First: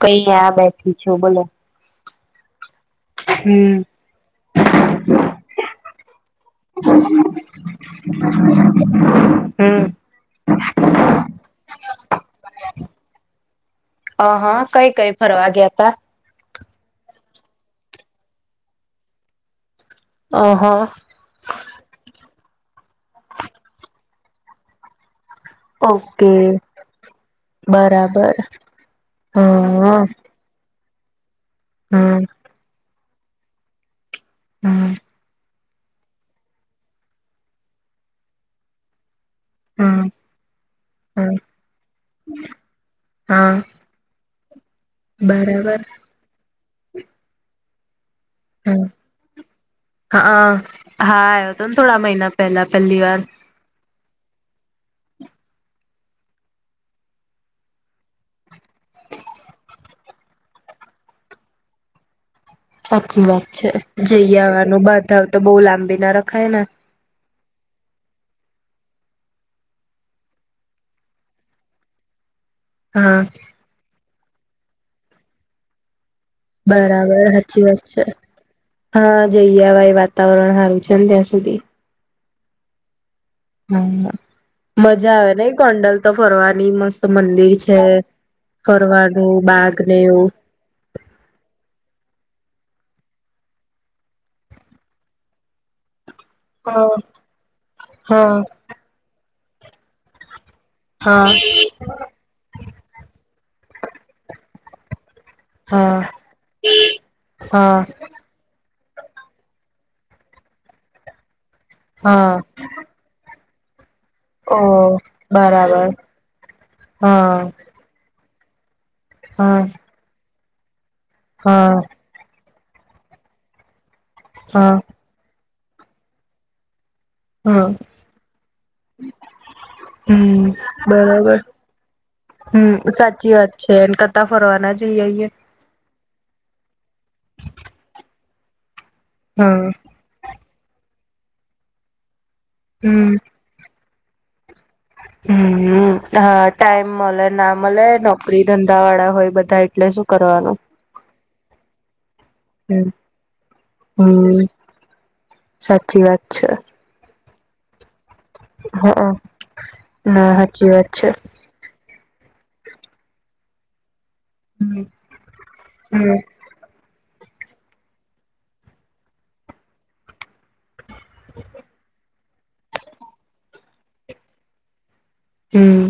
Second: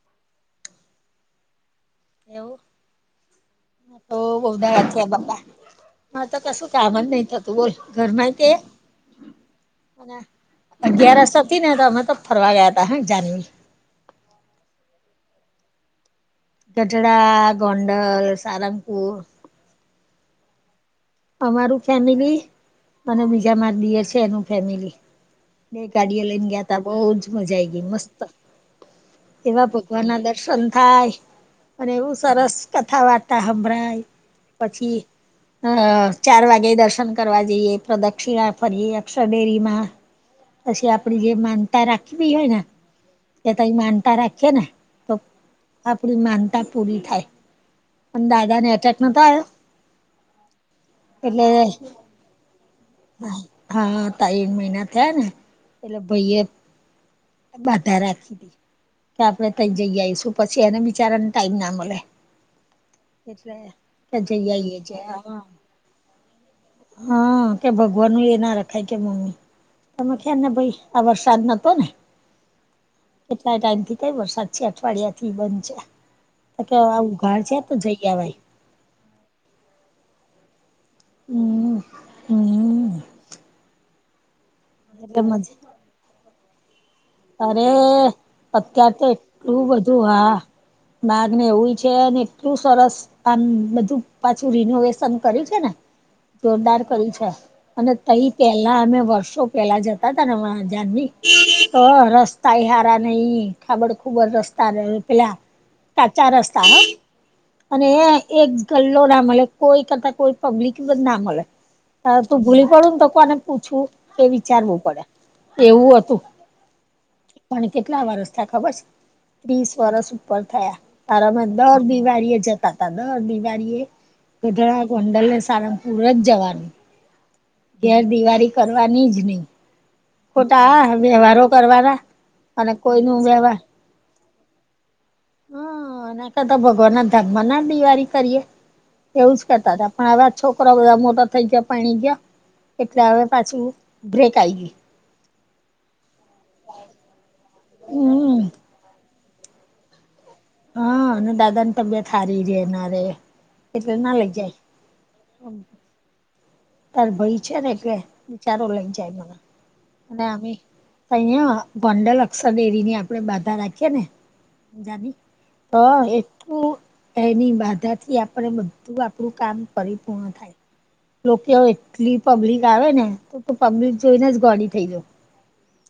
કઈ આ બેઠી છું બોલો એવું હમ તો [unintelligible] બાપા હ તો કશું કામ જ નહી થતું બોલ ઘરમાં તે અગિયારસ હ તી ને તો અમે ફરવા ગયા હતા હ જાનવી હ હા કઈ કઈ ફરવા ગયા ત કટડા ગોંડલ સારંગપુર ઓ હો અમારું ફેમિલી અને બીજા મા દિયર છે એનું ફેમિલી બે ગાડીયો ઓકે લઈને ગયા તા બહુ જ મજા આઈ ગઈ મસ્ત બરાબર હ એવા ભગવાન હમ ના દર દર્શન થાય અને એવું હમ સરસ કથા વાર્તા હંભળાય હમ પછી અ ચાર વાગે દર્શન કરવા જઈએ પ્રદક્ષિણા ફરી અક્ષર ડેરી હા પછી આપડી જે હમ માનતા રાખવી હોય ને હા એ માનતા રાખી છરાખીયે ને તો બરાબર આપડી માનતા પૂરી થાય અન દાદા ને હમ એટેક નો તો આયો હા હા આવ્યો હતો ને થોડા મહિના પહેલા પહેલી વાર હા ત્રણ મહિના થયા ને એટલે ભાઈ એ બાધા રાખી દી કે આપડે તઈ જઈ આવીઈશું પછી એને બિચારાને ટાઈમ ના મળે સાચી વાત એટલે છે કે જઈ આવીએ આવાનું છે બધા તો બઉુ લાંબી ના રખાય ને હા કે ભગવાન ન એ ના રખાય કે મમ્મી તમે ખ્યા ને ભાઈ આ વરસાદ નતો ને હા કેટલા ટાઈમ થી કઈ વરસાદ છે અઠવાડિયા થી બન છેં તો કે આવું બરાબર ઉઘાર છે સાચી તો વાત જઈ આવ્યાએ ભાઈ હા જઈવા એ વાતાવરણ હારું છે ને ત્યાં સુધી હમ્મ હા મજા આવે ને ગોન્ડલ તો ફરવાની મસ્ત મંદિર અરે છે અત્યાર ફરવાનું બાગને એવું માગ ને એવું છે એટલું સરસ આમ બધું પાછું રિનોવેશન કર્યું છે ને જોરદાર હા કર્યું છે અને ત હા પેલા અમે વર્ષો પેલા જતા તને જાની હા અ રસ્તા હારા નહી ખાબડ ખુબર રસ્તા ર પેલા હા સા ચા રસ્તા હા હા અને એ એક ગલ્લો ના મળે કોઈ કરતા કોઈ પબ્લિક બ ના મળે હ હા તું ભૂલી કરું તો કો અ અને પૂછું એ વિચારવું ઓ પડે બરાબર એવું હતું હા પણ કેટલા વરસ થયા ખબર છે હા ત્રીસ વરસ ઉપર થયા તાર અમે દર હા બિમારી જતા ત દર દિવાળી હા એધણા ગોંડલને સારંગપુર જ જવાનું હા અાર દિવાળી કરવાની જ નહીિ હમ ખોટા બરાબર વ્યવહારો કરવાના અને કોઈ ન વ્યવહાર સેનકતા ફરવાના જઈએઈએ હમ એ કરતા ભગવાન ના ધર્મ ના દિવાળી કરીએ એવું જ હમ કરતા હતા પણ હવે છોકરા બધા મોટા થઈ ગયા પાણી ગયા એટલે હમ હવે પાછું બ્રેક આવી ગય હમ હ ટાઈમ મળે ના મળે નોકરી હમ ધંધા વાળા હોય બધા એટલે શું કરવાનો હા અને દાદાને તબિયત હારી જે ના હમ રે એટલે ના લઇ જાય ી વાત છે તાર ભાઈ છે ને એટલે બચારો લઈ હા જાય મને અને ના આ સાચી વાત છે. અહીયા ભંડલ અક્ષર ડેરીની આપડણે બાધા રાખીએ હમ. નેજાની તો હમ એની બાધા થી આપણે બધું આપણું કામ પરિપૂર્ણ થાય લોકો એટલી પબ્લિક આવે ને તો પબ્લિક જોઈને જ ગોડી થઈ જા હમ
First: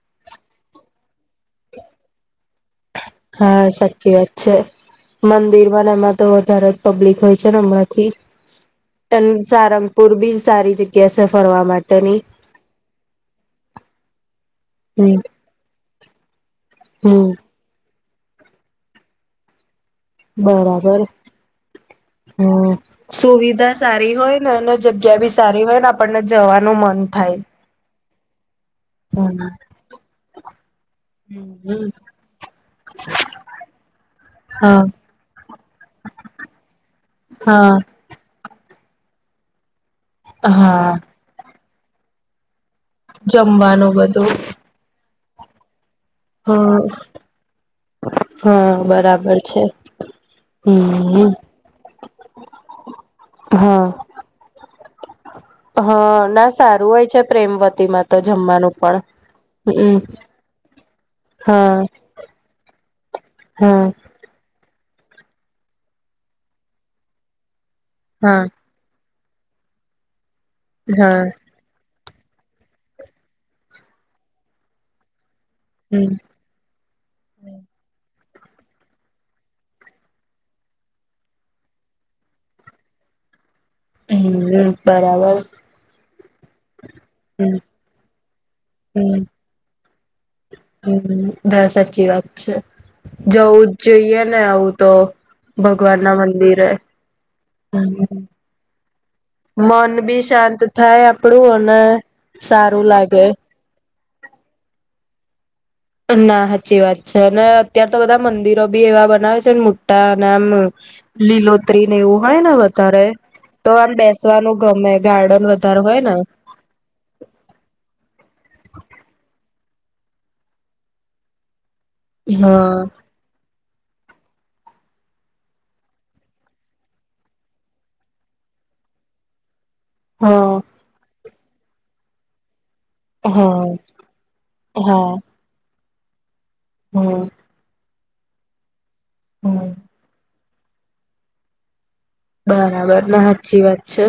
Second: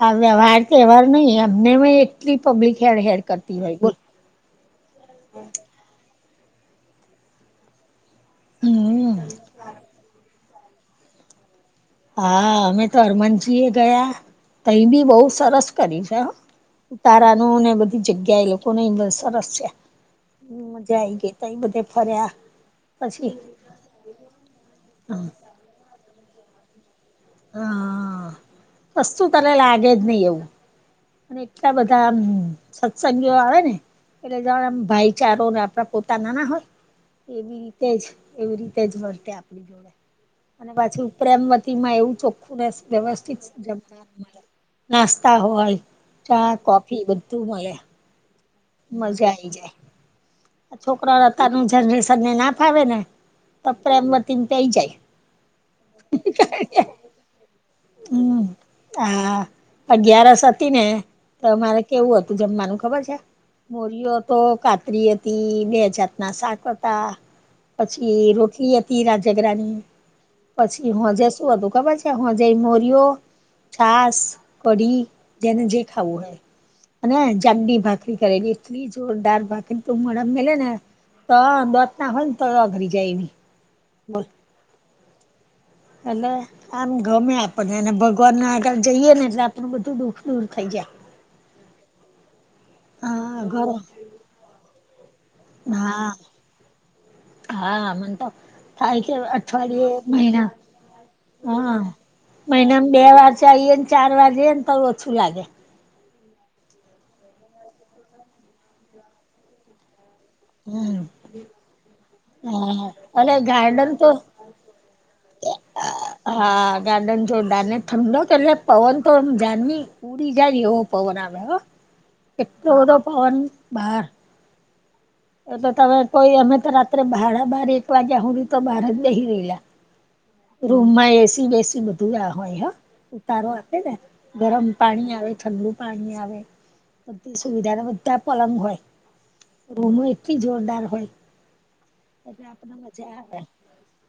હ વ્યવહાર તહેવાર નઈ એમને એટલી પબ્લિક હે હેર કરતી હા હોય બોલ સાચી વાત છે મંદિર બને મત તો વધારે પબ્લિક હોય છે ને હમણાંથી હમ અને સારંગપુર બી સારી જગ્યા ક છે ફરવા માટે હા અમે તો હરમનજી એ ગયા તહી બી બહુ હમ. સરસ કરી છે હમ ઉતારા ન ને બધી જગ્યા એ લોકોને બધ સરસ છે હ મજા આઈ ગઈ ત બ તે ફરે્યા હ સુવિધા સારી હોય ને અને જગ્યા ભી સારી હોય ને આપણને જવાનું મન થાય હા સસ્તું હમ કર લાગે જ નિ એવું અને એટલા બધા સત્સંગીઓ આવે ને એટલે જવામ હા ભાઈચારોને આપડા પોતા નાના હોય એવી હા રીતે જ એવી રીતે જ વર્તે આપણી જોડે અને હા. પાછી પ્રેમવતી માં એવું ચોખું ખોડા વ્યવસ્થિત જમવાનું મળ બધું નાસ્તા હોય ચા કોફી બધું મળે હમ્મ મજા બરાબર આઈ છે. જાય. છોકરા હમ અતાર ન જનરેશનને ના ફાવે ને તો હા. પ્રેમવતી પે જાય હા ના સારું હોય છે પ્રેમવતી માં તો હમ જમવાનું પણ હા હમ અગિયારસ હતી ને હા તમારે કેવું હતું જમવાનું ખબર છે હા મોરિયો હતો કાતરી બે જાતના શાક હતા પછી હા રોટલી તીરા ઝઘરા ની પછી હોજ હા શું હતું કબરજ હો જાય મોરીઓ છાસ કડી જેને જે હમ ખાવું હોય અને ચટણી ભાખરી કરેલી થી જોરદાર ભાખર તું મમે ઘલે ને તો દોત ના હોય ને તો અઘરી જાય એવી બ હમ્મ બરાબર એલે આમ ગમે હમ આપને અને ભગવાન ના આગળ જઈએ હમ ને એટલે આપણું બધું દુઃખ દૂર થઈ જાય હમ ના સાચી વાત છે હા જવું ઘર જ જોઈએ ને હવું તો. ભગવાન હા ના મંદિર હ હા મને તો થાય કે [unintelligible] અઠવાડિયે મહિના શાંત થાય આપડું હા અને સારું મહિનામાં બે લાગે વાર ચાલએ ચાર વાગે ને તો ઓછું લાગે ના હાચી વાત છે અને અત્યાર તો બધા મંદિરો બી એવા બનાવે છેને ડા નામ હમ લીલોત્રી ને એવું હોય ને હા વધારે અને તો ગાર્ડન આમ બેસવાનું ગમે ગાર્ડન વધારે હોય ને હા ગા્ડન જો દાનને થમડો કેલ પવન તો જની ઉડી જાય એવો પવન આવે્યો એટલો હા બધો પવન બાર એ તો તમે કોઈ અમે તો રાત્રે બાર બાર એક વાગ્યા હડી તો બહાર જ નહી રેલા હ. રૂમમાં એ સી બેસી બધું હોય હા ઉતારો હા આપે ને ગરમ પાણી હા આવે ઠંડું પાણી આવે હમ બધી સુવિધાને બધા પલંગ હોય હમ રમે કિ જોરદાર હોય એટલે આપણને બરાબર મજા ને આવે સાચી વાત છે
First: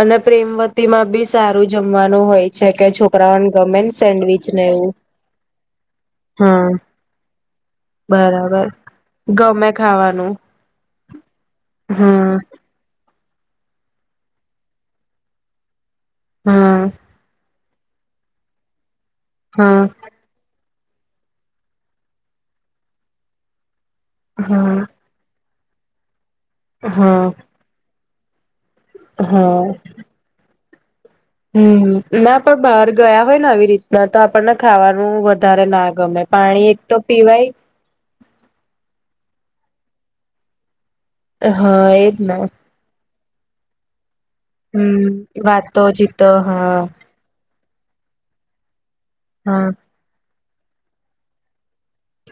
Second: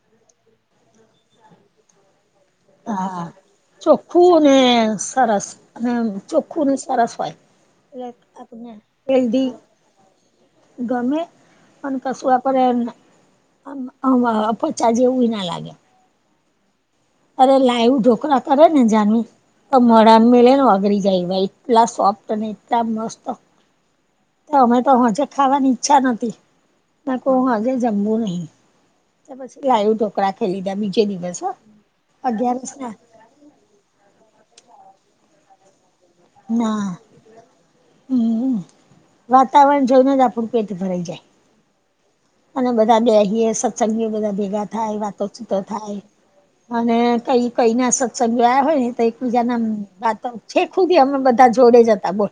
અને પ્રેમવતી માં બી સારું જમવાનું હોય છે કે હા હાં છોકરાઓને ગમે ને ચોખ્ખું સેન્ડવીચ ને એવું સરસ અને ચોખ્ખું હા ને સરસ હોય બરાબર આપને હેલ્દી ગમે ખાવાનું ગમે અને કશું હા આ કરે પચા જેવું ના લાગે હા અરે લાઈવું ઢોકળા કરે ને જાનવી તો હા મળ રામમે લ ને વાઘરી જાય ભ એટલા સોફ્ટ અને એટલા મસ્ત તો અમે હા તો હજે ખાવાની ઈચ્છા નથી ના કો હા હજે જમવું નહી બસ લયું ઢોકળા ખેલીધા બીજે દિવસ હો હમ્મ ના પણ અગિયારસ બહાર ના ગયા હોય ને આવી રીતના તો આપણને ખાવાનું વધારે ના ગમે પાણી એક ના તો પીવાય હમ્મ વાતાવરણ જવન જ આપણું પેટ ભરાઈ જાય હા એજ અને બધા બેસીએે સત્સંગી બધા ભેગા થાય હમ વાતો છૂતો વાતો થાય જીતો હા અને કઈ કઈ ના સત્સજાયા હોય ને તો એકબીજા ના હા વાતો છેખ હુંધી અમે બધા જોડે જતા બો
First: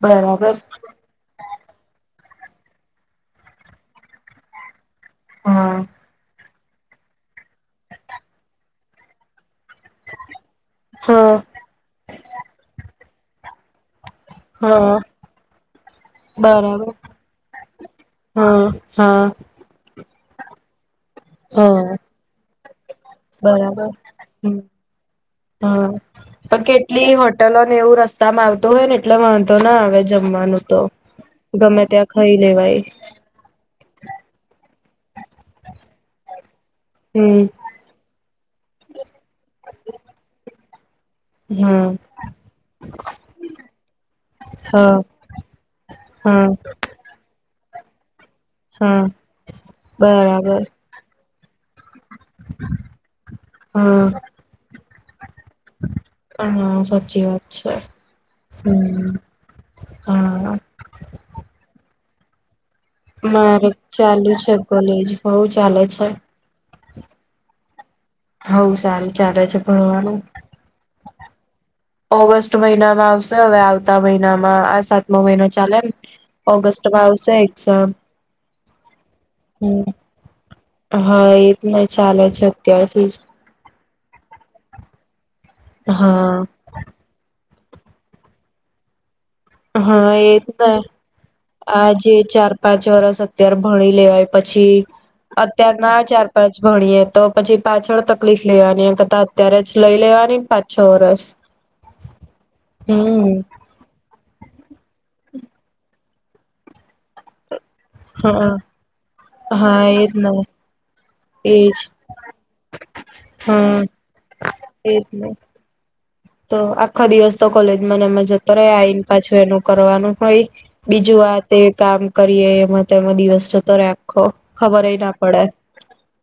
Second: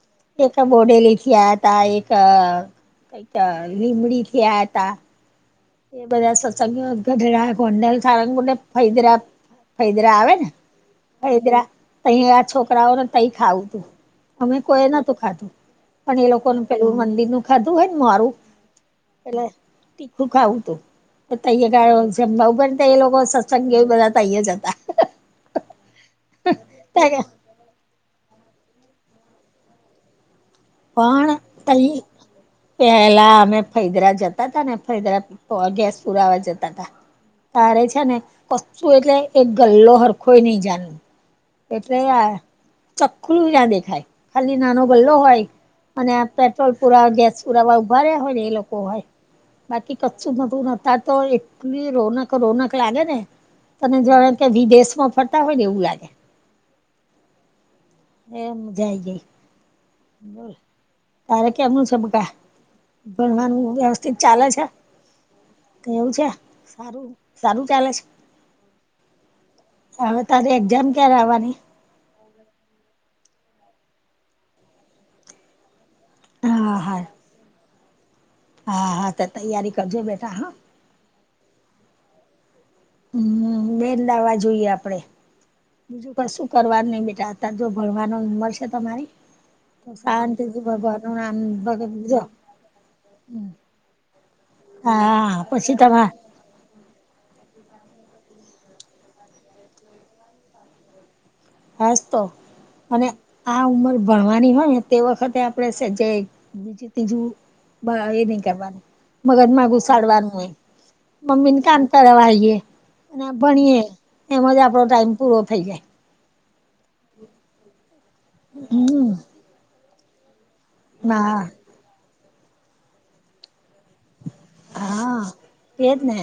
બરાબર ડેલી એક ખ્યાત તા એક કઈક લીમડી થયા હતા હ. એ બધા સત્સંગો ગઢડા ગોંડલ સારંગને ફદરા ફદરા આવે ને હા હૈદરા તહી આ છોકરાઓ ને તઈ ખાવું તું અમે કોઈ હા નતું ખાધું પણ એ લોકો બરાબર પેલું મંદિર નું ખાધું હોય ને મારું હા હા. હું ખાવું હતું તૈય હા એ લોકો સત્સંગ એ બરાબર બધા તેએજ હમ હતા હા તો કેટલી હો પટેલો ને એવું રસ્તામાં આવતું હોય ને એટલે વાંધો ના આવે જમવાનું તો પણ ગમે તઈ ત્યાં ખાઈ લેવાય પેલા અમે ફૈદરા જતા હતાા ને ફૈદરા ગેસ પુરાવા જતા તા હમ છે ને કું એટલે એક ગલ્લો હરખોય નહી જાણવ હા એટલે ચકલું જ્યાં દેખાય ખાલી નાનો હા ગલ્લો હોય અને હા પેટ્રોલ પુરાવા ગેસ પુરાવા ઉભા રહ્યા હોય ને એ લોકો હોય હા બાકી ક્છું બરાબર નતું ત તો એક રોનક રોનક લાગે ને તને જો હા વિદેશ માં ફરતા હોય ને એવું લાગે હા સાચી વાત છે એ મજઈ હમ ગઈ હા તારે કેમનું ચમકા મારે ભણવાનું વ્યવસ્થિત ચાલુ ચાલે છે કોલેજ બઉ ચાલે તો એવું છે સારું સારું ચાલે છે હવ સારું ચાલે છે ભણવાનું હવે તારી એક્જામ કેવાની ઓગસ્ટ મહિનામાં આવશે હવે આવતા મહિનામાં આ સાતમો મહિનો ચાલેમ હા ઓગસ્ટ હા મા આવસે એક્ઝામ હા હા તો તૈયારી હમ કરજો બેઠા હા હા એ ન ચાલે છેત્યાસ હમ બેન લાવા જોઈએ આપડે બીજું કશું હા કરવા નહીિ બેટા અત જો ભણવાનો નંબર છે તમારી તો હા એ જ શાંતિથી ભગવાન નું નામ ભગ આજે જો ચાર પાંચ વરષ હમ અત્યારે ભણી લેવાય પછી હા પછી અત્યારના તમા ચાર પાંચ ભણીએ તો પછી પાછળ તકલીફ લેવાનીમ કતાા અત્યારે જ લઈ લેવાનીને પાંચ છ વરષ હ હસ તો અને આ ઉમર ભણવાની હોય ને તે વખતે આપણેેજ બીજ તીજું એ નઈ હા કરવાનું મગજ હા મામાંગુ એજ ને સાડવાનું હોય મમ્મી ને એજ કામ કરવા આવીએ અને હા ભણીએે એમજ આપડો એજ ટાઈમ ને પૂરો થઈ જાય તો આખો દિવસ તો કોલેજ ને મ જતો રહે આ આવીને હમ પાછું એનું કરવાનું હોય બીજું હા વા તે કામ કરીએ એમાંમાં દિવસ જતો રા હા એજ ને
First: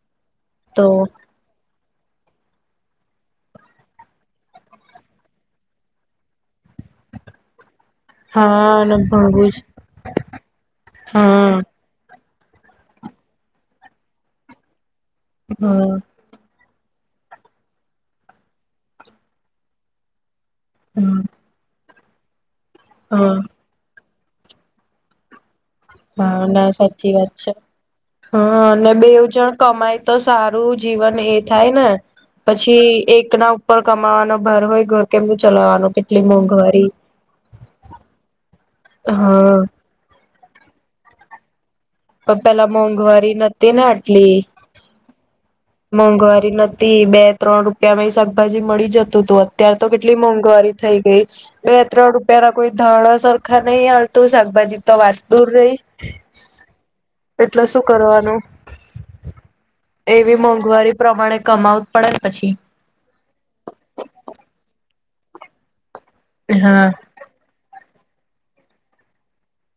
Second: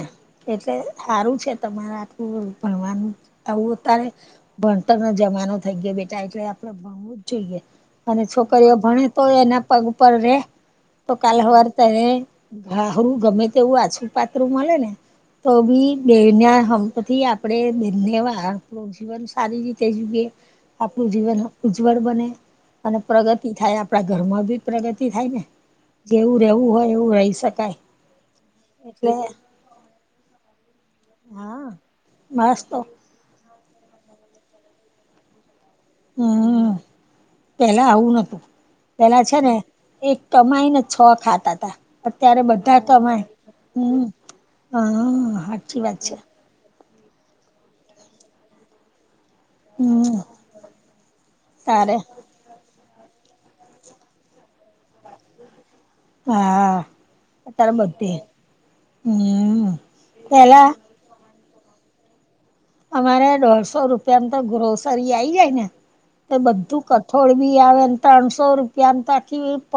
એટલે તો સારું છે તમારા ભગવાન આવ તારે ભણતર ન જમાનો થઈ ગયો બેટા એટલે આપડે ભણવું જ જોઈએ અને છોકરીઓ હા અને ભણે તો ભણવું જ એના પગ પર રે તો કાાલ હા વારતા રે ઘા ખરું ગમે તે એવું આછું પાત્ર મળે ને તો બી હા બે ના હમપથી આપે આપણે બનેવા આપણું જીવન સારી રીતે જોઈએ આપણું હા જીવન ઉજ્જવળ બને અને હા પ્રગતિ થાય આપડા ઘરમાં બી પ્રગતિ થાય ને જેવું હા ના રહેવું હોય સાચી એવું વાત રહી છે. શકાય હા અને એટલે બેવજણ કમાય તો સારું મારું જીવન એ હા થાય ને બસ તો પછી એક ના ઉપ કમાવાનો ભર હોય ઘર કેમું ચલાવાનું હમ પેલા આવું નતું પેલા છે ને હા એક કમાઈ ને છ ખાતા હતાા તો પેલા મોંઘવારી નથીતી ને આટલી હા સાચી વાત છે મોંઘવારી નથી થી બે ત્રણ રૂપિયામાં શાકભાજી મળી જતું હતું અત્યારે તો કેટલી હમ મોંઘવારી થઈ ગઈ ગ તારે ત્રણ રૂપ પેલા કોઈ ધાણા સરખા નહી આડતું શાકભાજી તો વાત દૂર રહી હા એટલે અત્યારે શું બધે કરવાનું? હમ એવી પેલા મોંઘવારી પ્રમાણે કમાવત પડે પછી અમારે દોઢસો રૂપિયામાં તો ગ્રોસરી આઈ જાય ને તો હા બધું થોડી બી આવે ને ત્રણસો રૂપિયાને તકીી પ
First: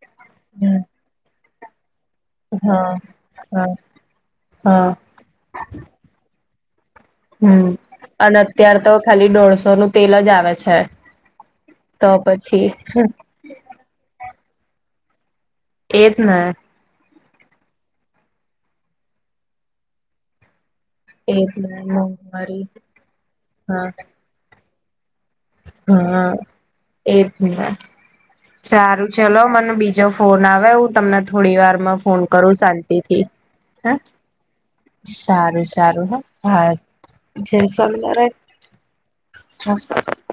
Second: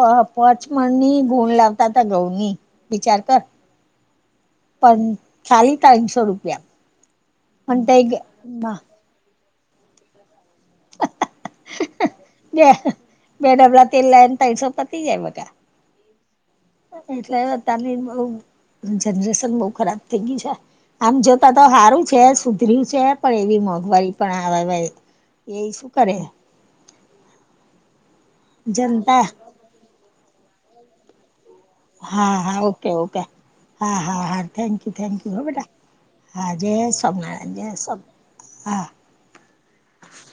હમ. પચમણની ગુણ લાગ તતા ગૌ હા હા હા પન સાલી તાનસો રૂપિયા હમ પણ તઈ અને અત્યાર તો ખાલી દોઢસોનું તેલ જ આવે છે તો પછી બે હહ બે ડબલા તેલ લાય ને તનસો પતી જાય બકા એજ ને એટલે અતારની બહુ જનરેશન બહુ ખરાબ થઈ ગી છે. આમ એજ જોતા તો ને હારું છે મોંઘવારી સુધર્યું છે પણ એવી મોંઘવારી પણ આવે વે. હહ એજ ને સારું જનતા ચલો મને બીજો ફોન આવે હું તમને થોડી વાર માં ફોન હા કરું હા ઓકે ઓકે શાંતિથી. હે હા હા હા થેન્ક યુ થેન્ક યુ હો સારું બેટા સારું હહ હા જય સોમનારાયણ જય સોમ સ્વામિનારાયણ. હા હહ